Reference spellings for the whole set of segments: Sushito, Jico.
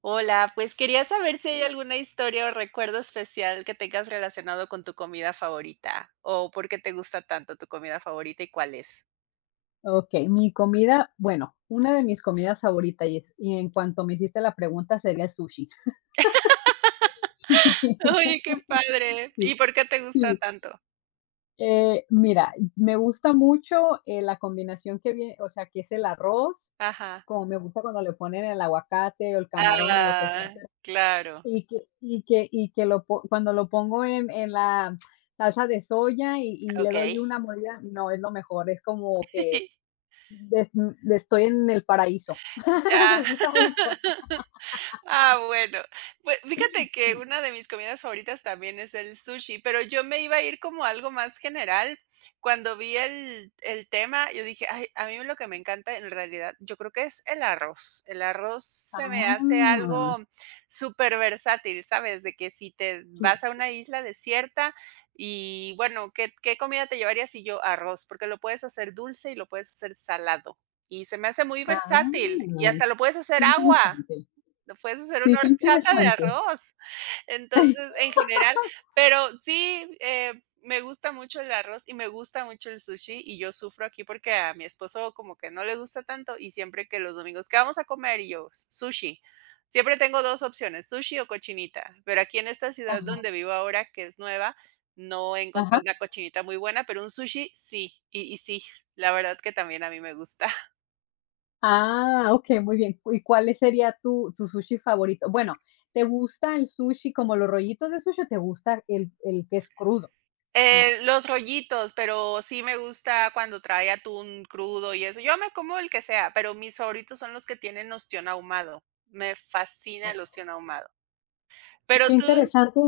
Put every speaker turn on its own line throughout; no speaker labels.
Hola, pues quería saber si hay alguna historia o recuerdo especial que tengas relacionado con tu comida favorita o por qué te gusta tanto tu comida favorita y cuál es.
Ok, mi comida, bueno, una de mis comidas favoritas, y en cuanto me hiciste la pregunta, sería el sushi.
Oye, qué padre. ¿Y
Sí,
por qué te gusta
sí.
tanto?
Mira, me gusta mucho la combinación que viene, o sea, que es el arroz,
Ajá.
como me gusta cuando le ponen el aguacate o el camarón o lo que sea,
Ah, claro.
y que lo, cuando lo pongo en la salsa de soya y le doy
Okey.
una mordida, no, es lo mejor, es como que des- estoy en el paraíso.
Ya.
Me gusta mucho.
Ah, bueno. Pues, fíjate que una de mis comidas favoritas también es el sushi, pero yo me iba a ir como a algo más general. Cuando vi el tema, yo dije: "Ay, a mí lo que me encanta en realidad, yo creo que es el arroz". El arroz se me hace
Ah,
algo súper versátil, ¿sabes? De que si te
qué
vas a una isla desierta y, bueno, ¿qué comida te llevarías? Y yo, arroz, porque lo puedes hacer dulce y lo puedes hacer salado. Y se me hace muy
ah,
versátil, y hasta lo puedes
qué
hacer agua.
interesante.
No, puedes hacer
Sí,
una
qué
horchata de
interesante.
arroz. Entonces, en general, pero sí, me gusta mucho el arroz y me gusta mucho el sushi, y yo sufro aquí porque a mi esposo como que no le gusta tanto, y siempre que los domingos: "¿Qué vamos a comer?", y yo: "Sushi". Siempre tengo 2 opciones, sushi o cochinita, pero aquí en esta ciudad
Ajá,
donde vivo ahora, que es nueva, no he encontrado
ajá.
una cochinita muy buena, pero un sushi sí, y sí, la verdad que también a mí me gusta.
Ah, ok, muy bien. ¿Y cuál sería tu, tu sushi favorito? Bueno, ¿te gusta el sushi como los rollitos de sushi o te gusta el que es crudo? El-
Los rollitos, pero sí me gusta cuando trae atún crudo y eso. Yo me como el que sea, pero mis favoritos son los que tienen ostión ahumado. Me fascina
o-
el ostión ahumado.
Qué
Pero tú,
interesante,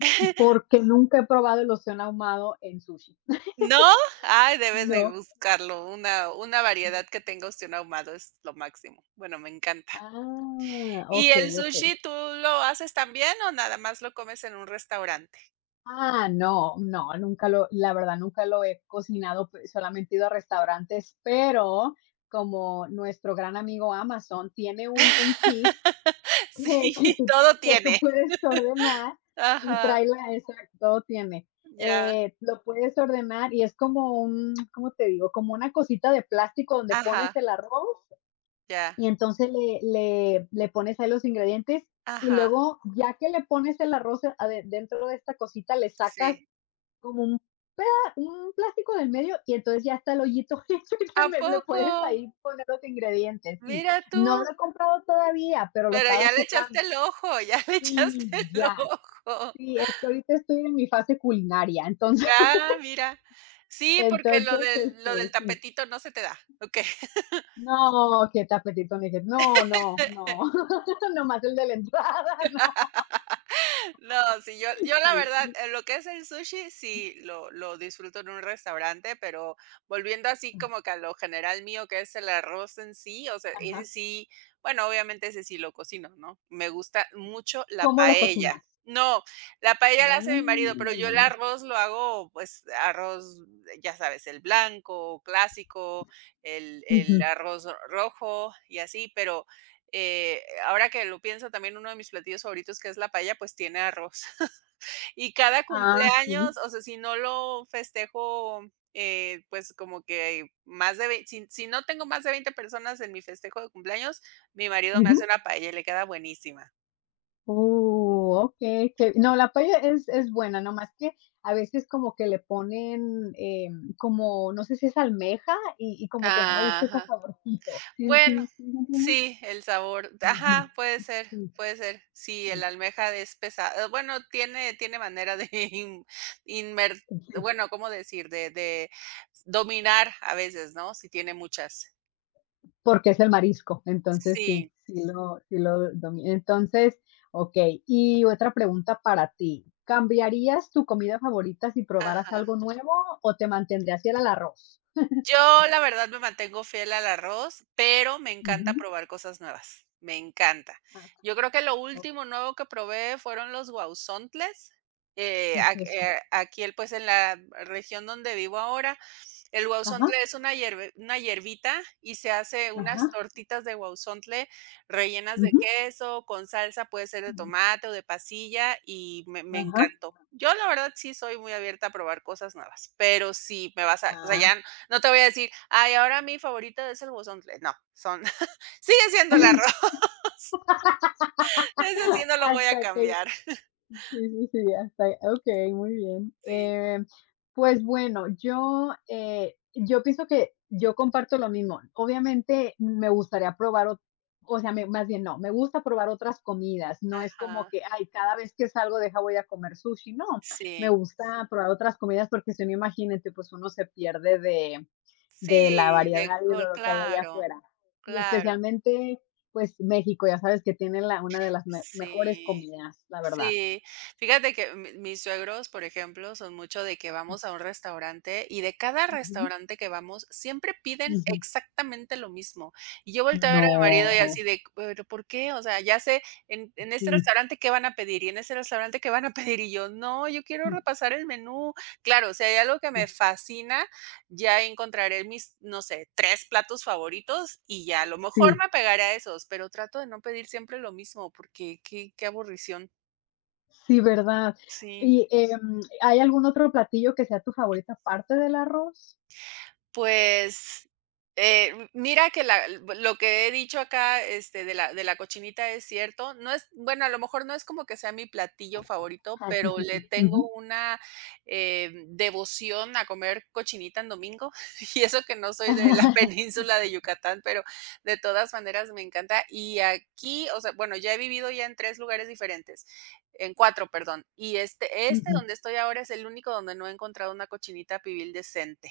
porque nunca he probado el ostión ahumado en sushi.
¿no? Ay, debes de
No.
buscarlo. Una variedad que tenga ostión ahumado es lo máximo. Bueno, me encanta.
Ah,
¿Y
ok,
el
ok.
sushi tú lo haces también o nada más lo comes en un restaurante?
Ah, no, no, nunca lo, la verdad, nunca lo he cocinado, pues, solamente he ido a restaurantes, pero como nuestro gran amigo Amazon tiene un kit que,
Sí,
que tú,
todo
que tú
tiene.
puedes ordenar y
Ajá,
trae la, exacto, tiene.
ya,
Lo puedes ordenar y es como un, ¿cómo te digo? Como una cosita de plástico donde pones
ajá,
el arroz
ya,
y entonces le pones ahí los ingredientes y
ajá.
luego ya que le pones el arroz dentro de esta cosita, le sacas
Sí.
como un, un plástico del medio y entonces ya está el hoyito hecho y
¿A
le
poco?
puedes ahí poner los ingredientes. Sí,
Mira
no lo
tú,
he comprado todavía, pero lo
pero
estaba
ya le echaste
checando.
el ojo, ya le echaste
Sí,
el
ya.
ojo.
Sí, es que ahorita estoy en mi fase culinaria, entonces,
Ah, mira. Sí, porque lo
entonces,
del lo del
este, sí.
tapetito no se te da, ¿ok?
No, qué tapetito, ni qué- No, no, no. Nomás el de la entrada, no.
No, sí, yo la
Sí.
verdad, lo que es el sushi, sí, lo disfruto en un restaurante, pero volviendo así como que a lo general mío, que es el arroz en sí, o sea, ese
Ajá.
sí, bueno, obviamente ese sí lo cocino, ¿no? Me gusta mucho la
¿Cómo lo
paella.
cocinas?
No, la paella la hace mi marido,
Ah,
pero yo el arroz lo hago, pues, arroz, ya sabes, el blanco, clásico, el
ujú.
el arroz rojo y así, pero ahora que lo pienso, también uno de mis platillos favoritos, que es la paella, pues tiene arroz. Y cada
Ah, sí.
cumpleaños, o sea, si no lo festejo, pues como que más de vein si no tengo más de 20 personas en mi festejo de cumpleaños, mi marido me hace
Ujú.
una paella y le queda buenísima.
Okey, que no, la paella es buena, nomás que a veces como que le ponen, em, como, no sé si es almeja y como que no me gusta ese
Ajá.
saborcito, ¿sí
Bueno,
sí sí me entiendes?
sí, el sabor.
Ujú,
Ajá, puede ser,
sí,
puede ser. Sí, el almeja es pesado. Bueno, tiene manera de inmer-
sí, sí,
bueno, ¿cómo decir? De dominar a veces, ¿no? Si tiene muchas.
porque es el marisco, entonces sí,
Sí,
sí lo domino. Entonces, okey, y otra pregunta para ti, ¿cambiarías tu comida favorita si probaras
ajá.
algo nuevo o te mantendrías fiel al arroz?
Yo la verdad me mantengo fiel al arroz, pero me encanta
Ujú,
probar cosas nuevas. Me encanta.
ajá,
Yo creo que lo
o
último nuevo que probé fueron los guauzontles.
¿qué es eso?
Aquí, pues en la región donde vivo ahora, el
Ajá,
guauzontle es una hierbita y se hace unas
ajá.
tortitas de guauzontle rellenas de
Ujú.
queso, con salsa, puede ser de
Mm,
tomate o de pasilla, y me
ajá.
encantó. Yo, la verdad, sí soy muy abierta a probar cosas nuevas, pero sí me vas a, o sea, ya
Ah,
no te voy a decir: "Ay, ahora mi favorita es el guauzontle". No, son sigue siendo el arroz, eso sí no lo voy a
hasta que
cambiar.
sí, sí, sí, hasta okey, muy bien.
Sí,
Pues bueno, yo, yo pienso que yo comparto lo mismo. Obviamente, me gustaría probar o sea, me más bien no, me gusta probar otras comidas, no es como
ajá,
que: "Ay, cada vez que salgo, deja, voy a comer sushi", no, me
sí,
gusta probar otras comidas porque si no, imagínate, pues uno se pierde de la
sí, de
variedad y de lo
col
que hay allá
claro,
afuera. Y
claro,
especialmente, pues, México, ya sabes que tiene la una de las me mejores
sí.
comidas, la verdad.
Sí, fíjate que mis suegros, por ejemplo, son mucho de que vamos a un restaurante y de cada
Ujú,
restaurante que vamos siempre piden
ujú.
exactamente lo mismo. Y yo volteo a ver a mi marido y
No.
así de, pero ¿por qué? O sea, ya sé en este
Sí,
restaurante qué van a pedir y en ese restaurante qué van a pedir y yo, no, yo quiero
sí,
repasar el menú. Claro, si hay algo que
sí,
me fascina, ya encontraré mis, no sé, tres platos favoritos y ya a lo mejor
sí,
me apegaré a esos, pero trato de no pedir siempre lo mismo porque qué, qué aburrición.
sí, ¿verdad?
Sí,
Y, em, ¿hay algún otro platillo que sea tu favorito aparte del arroz?
pues, m mira que la lo que he dicho acá, este, de la cochinita es cierto. No es bueno, a lo mejor no es como que sea mi platillo favorito,
Ah, sí,
pero
sí,
le
sí.
tengo
Ujú.
una, devoción a comer cochinita en domingo, y eso que no soy de la península de Yucatán, pero de todas maneras me encanta. Y aquí, o sea, bueno, ya he vivido ya en 3 lugares diferentes, en 4, perdón, y este
Ujú.
donde estoy ahora es el único donde no he encontrado una cochinita pibil decente.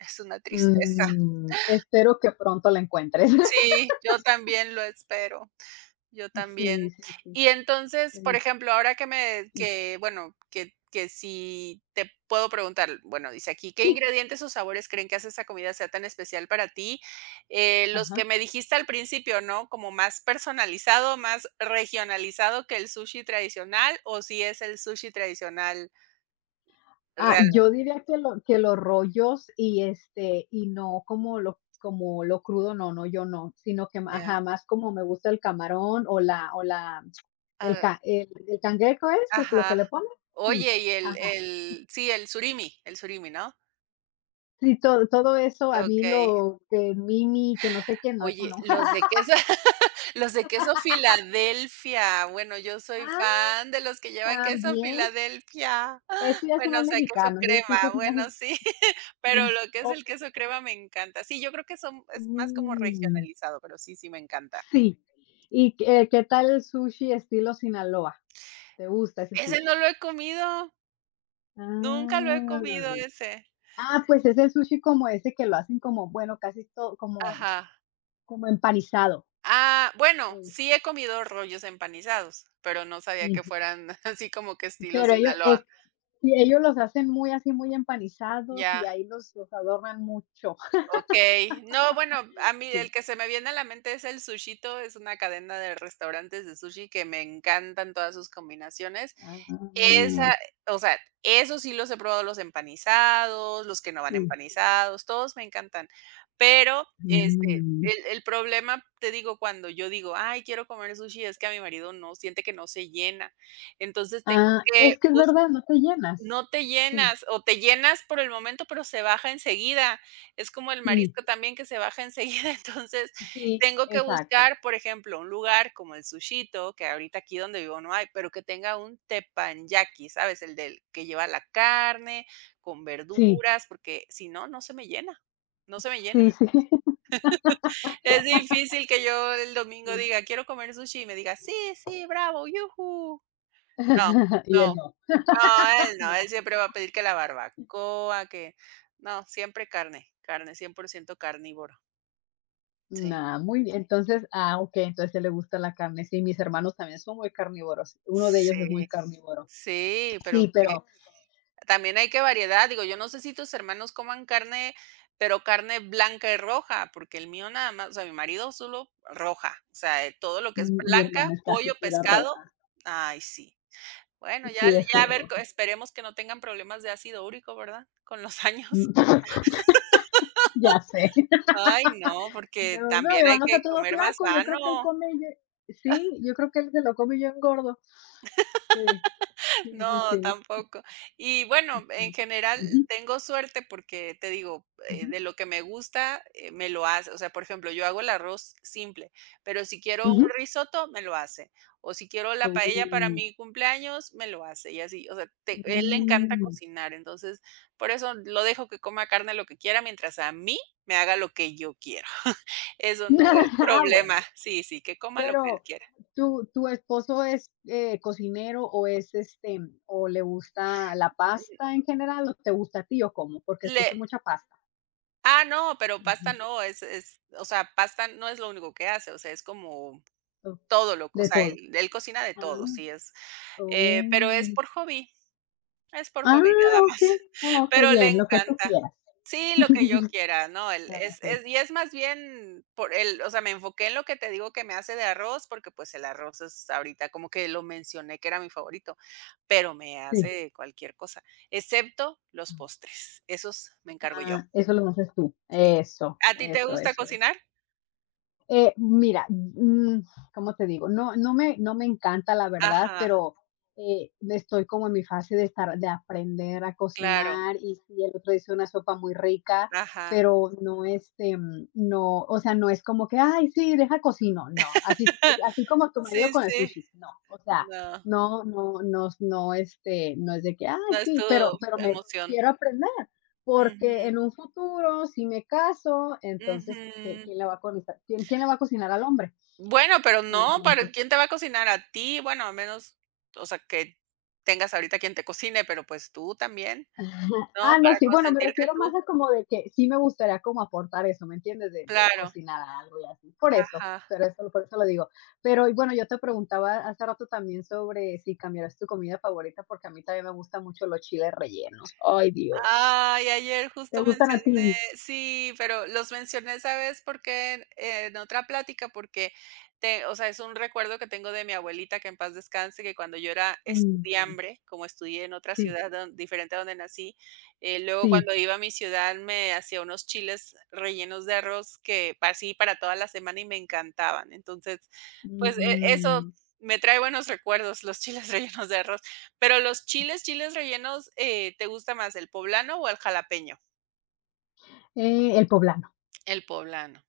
Es una tristeza.
Mm, espero que pronto la encuentres.
Sí, yo también lo espero, yo también.
Sí, sí, sí,
Y entonces, por
eh,
ejemplo, ahora
sí,
bueno, que si te puedo preguntar, bueno, dice aquí, ¿qué
sí.
ingredientes o sabores creen que hace esa comida sea tan especial para ti? Los que
Ajá.
me dijiste al principio, ¿no? Como más personalizado, más regionalizado que el sushi tradicional, o si es el sushi tradicional
Ah, yo
realmente.
diría que lo que los rollos y, este, y no como lo como lo crudo, no, no, yo no, sino que ma
Ya.
ajá, más como me gusta el camarón o la
Ah,
el cangrejo, ¿es el lo
ajá.
que le ponen? Sí,
Oye, y el
ajá.
el sí, el surimi, ¿no?
Sí, Todo todo eso, a mí
Okey.
lo que mimi, que no sé qué, no, eso
Oye,
no.
los de queso los de queso Filadelfia. Bueno, yo soy
Ah,
fan de los que llevan queso
también,
Filadelfia.
eso ya son
Bueno, o
los
sea, queso
mexicanos, el sushi
crema,
es más
bueno, sí, pero
sí,
lo que es
o
el queso crema me encanta. Sí, yo creo que son es más como
mm,
regionalizado, pero sí, sí me encanta.
sí. ¿Y qué qué tal el sushi estilo Sinaloa? ¿Te gusta ese
Ese
sushi?
no lo he comido, nunca lo he comido
Ah.
ese.
Ah, pues es el sushi como ese que lo hacen como, bueno, casi todo, como,
Ajá.
como empanizado.
Ah, bueno,
Mm,
sí he comido rollos empanizados, pero no sabía que
ujú.
fueran así como que estilo
Pero ellos,
Sinaloa.
es, sí, ellos los hacen muy así, muy empanizados y
Ya.
ahí los adornan mucho.
Okey. No, bueno, a mí el
Sí.
que se me viene a la mente es el Sushito, es una cadena de restaurantes de sushi que me encantan todas sus combinaciones.
Ah,
Esa, o sea, esos sí los he probado, los empanizados, los que no van
sí.
empanizados, todos me encantan. Pero, este,
Mm.
el problema, te digo, cuando yo digo: "Ay, quiero comer sushi", es que a mi marido no siente que no se llena. Entonces, tengo
Ah,
que
es que es
bus
verdad, no te llenas.
no te
Sí,
llenas, o te llenas por el momento, pero se baja enseguida. Es como el
sí,
marisco también que se baja enseguida. Entonces,
sí,
tengo que
exacto.
buscar, por ejemplo, un lugar como el Sushito, que ahorita aquí donde vivo no hay, pero que tenga un teppanyaki, ¿sabes? El del que lleva la carne con
Sí,
verduras, porque si no, no se me llena. No se me llena.
sí, sí.
Es difícil que yo el domingo
Sí.
diga: "Quiero comer sushi", y me diga: "Sí, sí, bravo, yujú". No,
Y él
no.
no.
No, él no, él siempre va a pedir que la barbacoa, que no, siempre carne, carne, 100% carnívoro. Sí.
Ah, muy bien. Entonces, ah, okey, entonces a le gusta la carne. Sí, mis hermanos también son muy carnívoros. Uno de ellos es muy
Sí,
carnívoro.
sí, pero
Sí,
que
pero
también hay que variedad. Digo, yo no sé si tus hermanos coman carne, pero carne blanca y roja, porque el mío nada más, o sea, mi marido solo roja, o sea, todo lo que es
mi hermana
blanca,
es casi
pollo,
pura
pescado,
roja.
ay, sí. Bueno, ya,
Sí, es
ya a
pura
ver,
roja.
esperemos que no tengan problemas de ácido úrico, ¿verdad? Con los años.
ya sé.
Ay, no, porque
No, no, mi
también hay
hermano
que
está todo
comer más
flaco, yo creo que él
sano.
come y sí, yo creo que él se lo come y yo engordo. Sí, sí, sí,
No,
sí, sí.
tampoco. Y bueno, en
sí.
general
Ujú,
tengo suerte porque te digo,
ujú,
de lo que me gusta, me lo hace. O sea, por ejemplo, yo hago el arroz simple, pero si quiero un
ujú.
risotto, me lo hace. O si quiero la paella para
Uh,
mi cumpleaños, me lo hace. Y así, o sea, él le encanta
mm.
cocinar. Entonces, por eso lo dejo que coma carne lo que quiera, mientras a mí me haga lo que yo quiero. Eso no es
Ah, bueno,
problema. Sí, sí, que coma lo que él
pero
quiera.
¿Tu tu esposo es, cocinero o es, este, o le gusta la pasta en general o te gusta a ti o cómo? Porque
Le
escucho mucha pasta.
no, pero pasta
Ujú.
no, es o sea, pasta no es lo único que hace, o sea, es como
O
todo lo o
de
sea,
todo.
él cocina de
Ah,
todo, sí es, pero
oh.
es por
Ah,
hobby nada más,
okey. Oh, qué
pero le
bien, lo que tú
encanta.
quieras.
Sí, lo que yo quiera, no, él
Ah,
es
okey.
y es más bien por él, o sea, me enfoqué en lo que te digo que me hace de arroz, porque, pues, el arroz es ahorita como que lo mencioné que era mi favorito, pero me
Sí.
hace cualquier cosa, excepto los postres, esos me encargo yo.
Ah, eso lo haces tú.
Sí.
Eso,
¿A ti te
eso,
gusta
eso, eso.
cocinar?
Mira, ¿cómo te digo? No, no me encanta la verdad,
Ajá,
pero estoy como en mi fase de estar, de aprender a
claro,
cocinar y si el otro dice una sopa muy rica,
ajá.
pero no este, mm, no, o sea, no es como que, ay, sí, deja cocino, no, así, así como tu marido
Sí,
con el
sí.
sushi, no, o sea,
No,
no, no, no, no, este, no es de que, ay,
no es tu
sí, pero me
emoción.
quiero aprender. Porque
Ujú,
en un futuro, si me caso, entonces, ¿qué
ujú.
quién le va a cocinar quién le va a cocinar al hombre?
Bueno, pero no, ¿para
Entonces
quién te va a cocinar? A ti, bueno, a menos, o sea, que tengas ahorita quien te cocine, pero, pues, tú también, ¿no?
ah, no,
Para
sí, bueno, me
consentirte
refiero
tú,
más a como de que sí me gustaría como aportar eso, ¿me entiendes? De
claro,
cocinar algo y así, por eso,
ajá.
pero eso por eso lo digo. Pero, y bueno, yo te preguntaba hace rato también sobre si cambiaras tu comida favorita, porque a mí también me gustan mucho los chiles rellenos. Ay, Dios.
Ay, ayer
¿Te
justo
gustan
mencioné
a ti?
sí, pero los mencioné, ¿sabes por qué? En otra plática, porque te o sea, es un recuerdo que tengo de mi abuelita, que en paz descanse, que cuando yo era
Mm,
estudiambre, como estudié en otra
sí,
ciudad don diferente a donde nací, luego
sí,
cuando iba a mi ciudad me hacía unos chiles rellenos de arroz que pa así para toda la semana y me encantaban. Entonces, pues, eso
mm,
me trae buenos recuerdos, los chiles rellenos de arroz. Pero los chiles rellenos, ¿te gusta más el poblano o el jalapeño?
el poblano.
El poblano,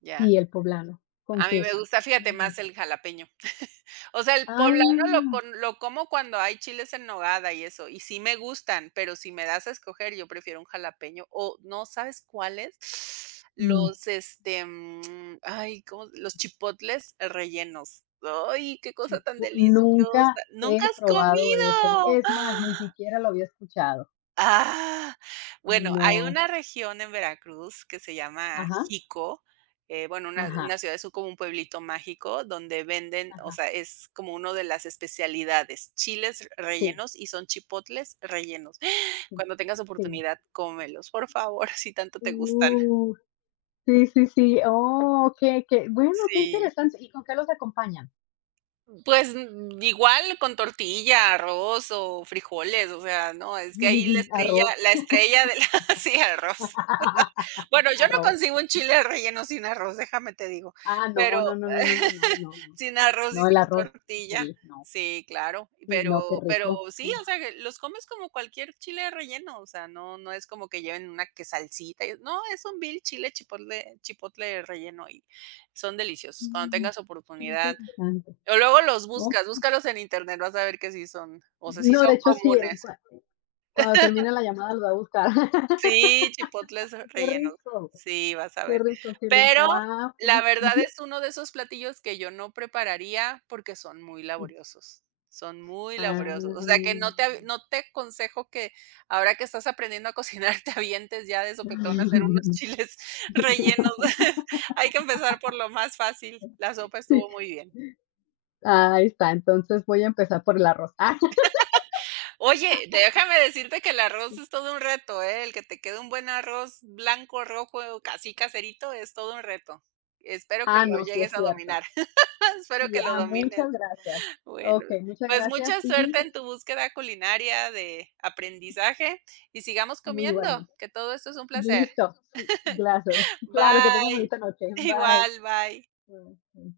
ya.
Sí, el poblano, con
A mí me
queso.
gusta, fíjate,
Mm.
más el jalapeño. O sea, el poblano lo
Ah,
con lo como cuando hay chiles en nogada y eso, y sí me gustan, pero si me das a escoger, yo prefiero un jalapeño o no, ¿sabes cuáles?
mm,
Los, este, mm, ay, ¿cómo? Los chipotles rellenos. Ay, qué cosa
Sí.
tan deliciosa.
Nunca
¿Nunca
he
has
probado eso.
comido?
Es más, ni siquiera lo había escuchado.
Ah, bueno, hay
No.
una región en Veracruz que se llama
Ajá,
Jico, bueno, una
ajá,
una ciudad, es como un pueblito mágico donde venden, o
ajá.
sea, es como uno de las especialidades, chiles
Sí,
rellenos y son chipotles rellenos.
sí,
Cuando tengas
sí.
oportunidad, cómelos, por favor, si tanto te gustan.
Uh, sí, sí, sí. Oh, qué, qué, bueno, qué
Sí.
interesante. ¿Y con qué los acompañan?
Pues, mm, igual con tortilla, arroz o frijoles, o sea, no, es que ahí la estrella
Arroz,
la estrella de la sí, arroz. Bueno, yo no
arroz.
consigo un chile relleno sin arroz, déjame te digo,
Ah, no,
pero
no, no, no, no, no, no, no, no.
sin arroz y
No, el
sin
arroz,
tortilla.
sí, no,
Sí, claro,
sí, no, qué
pero
rico.
sí, o sea, que los comes como cualquier chile relleno, o sea, no es como que lleven una que salsita, y no, es un vil chile chipotle relleno y son deliciosos, cuando
Mm,
tengas
qué
oportunidad.
interesante.
O luego los
Oh,
buscas, búscalos en internet, vas a ver que sí son, o sea, sí
no,
son
de hecho sí,
comunes.
cuando termine la llamada lo voy a buscar.
Sí, chipotles
Qué
rellenos.
rico,
Sí, vas a
qué
ver.
rico, qué
Pero
rico. Ah,
la
ok.
verdad
Ujú.
es uno de esos platillos que yo no prepararía porque son muy laboriosos. Son muy laboriosos. O sea, que
Ah.
no te avi no te aconsejo que ahora que estás aprendiendo a cocinar, te avientes ya de sopetón a hacer unos chiles rellenos. Hay que empezar por lo más fácil. La sopa estuvo muy bien.
Ahí está, entonces voy a empezar por el arroz.
Oye, déjame decirte que el arroz es todo un reto, ¿eh? El que te quede un buen arroz blanco, rojo, casi caserito, es todo un reto. Espero que
Ah,
lo
no, sí es
llegues a dominar.
cierto.
Espero
Sí,
que lo
ah,
domines.
muchas gracias.
Bueno,
Ok, muchas
pues
gracias
mucha suerte en
y
tu búsqueda culinaria de aprendizaje y sigamos
muy
comiendo,
igualmente.
que todo esto es un placer.
Listo, sí, gracias. Claro, que tengan
Bye.
bonita noche. Bye.
Igual, bye.
Bye.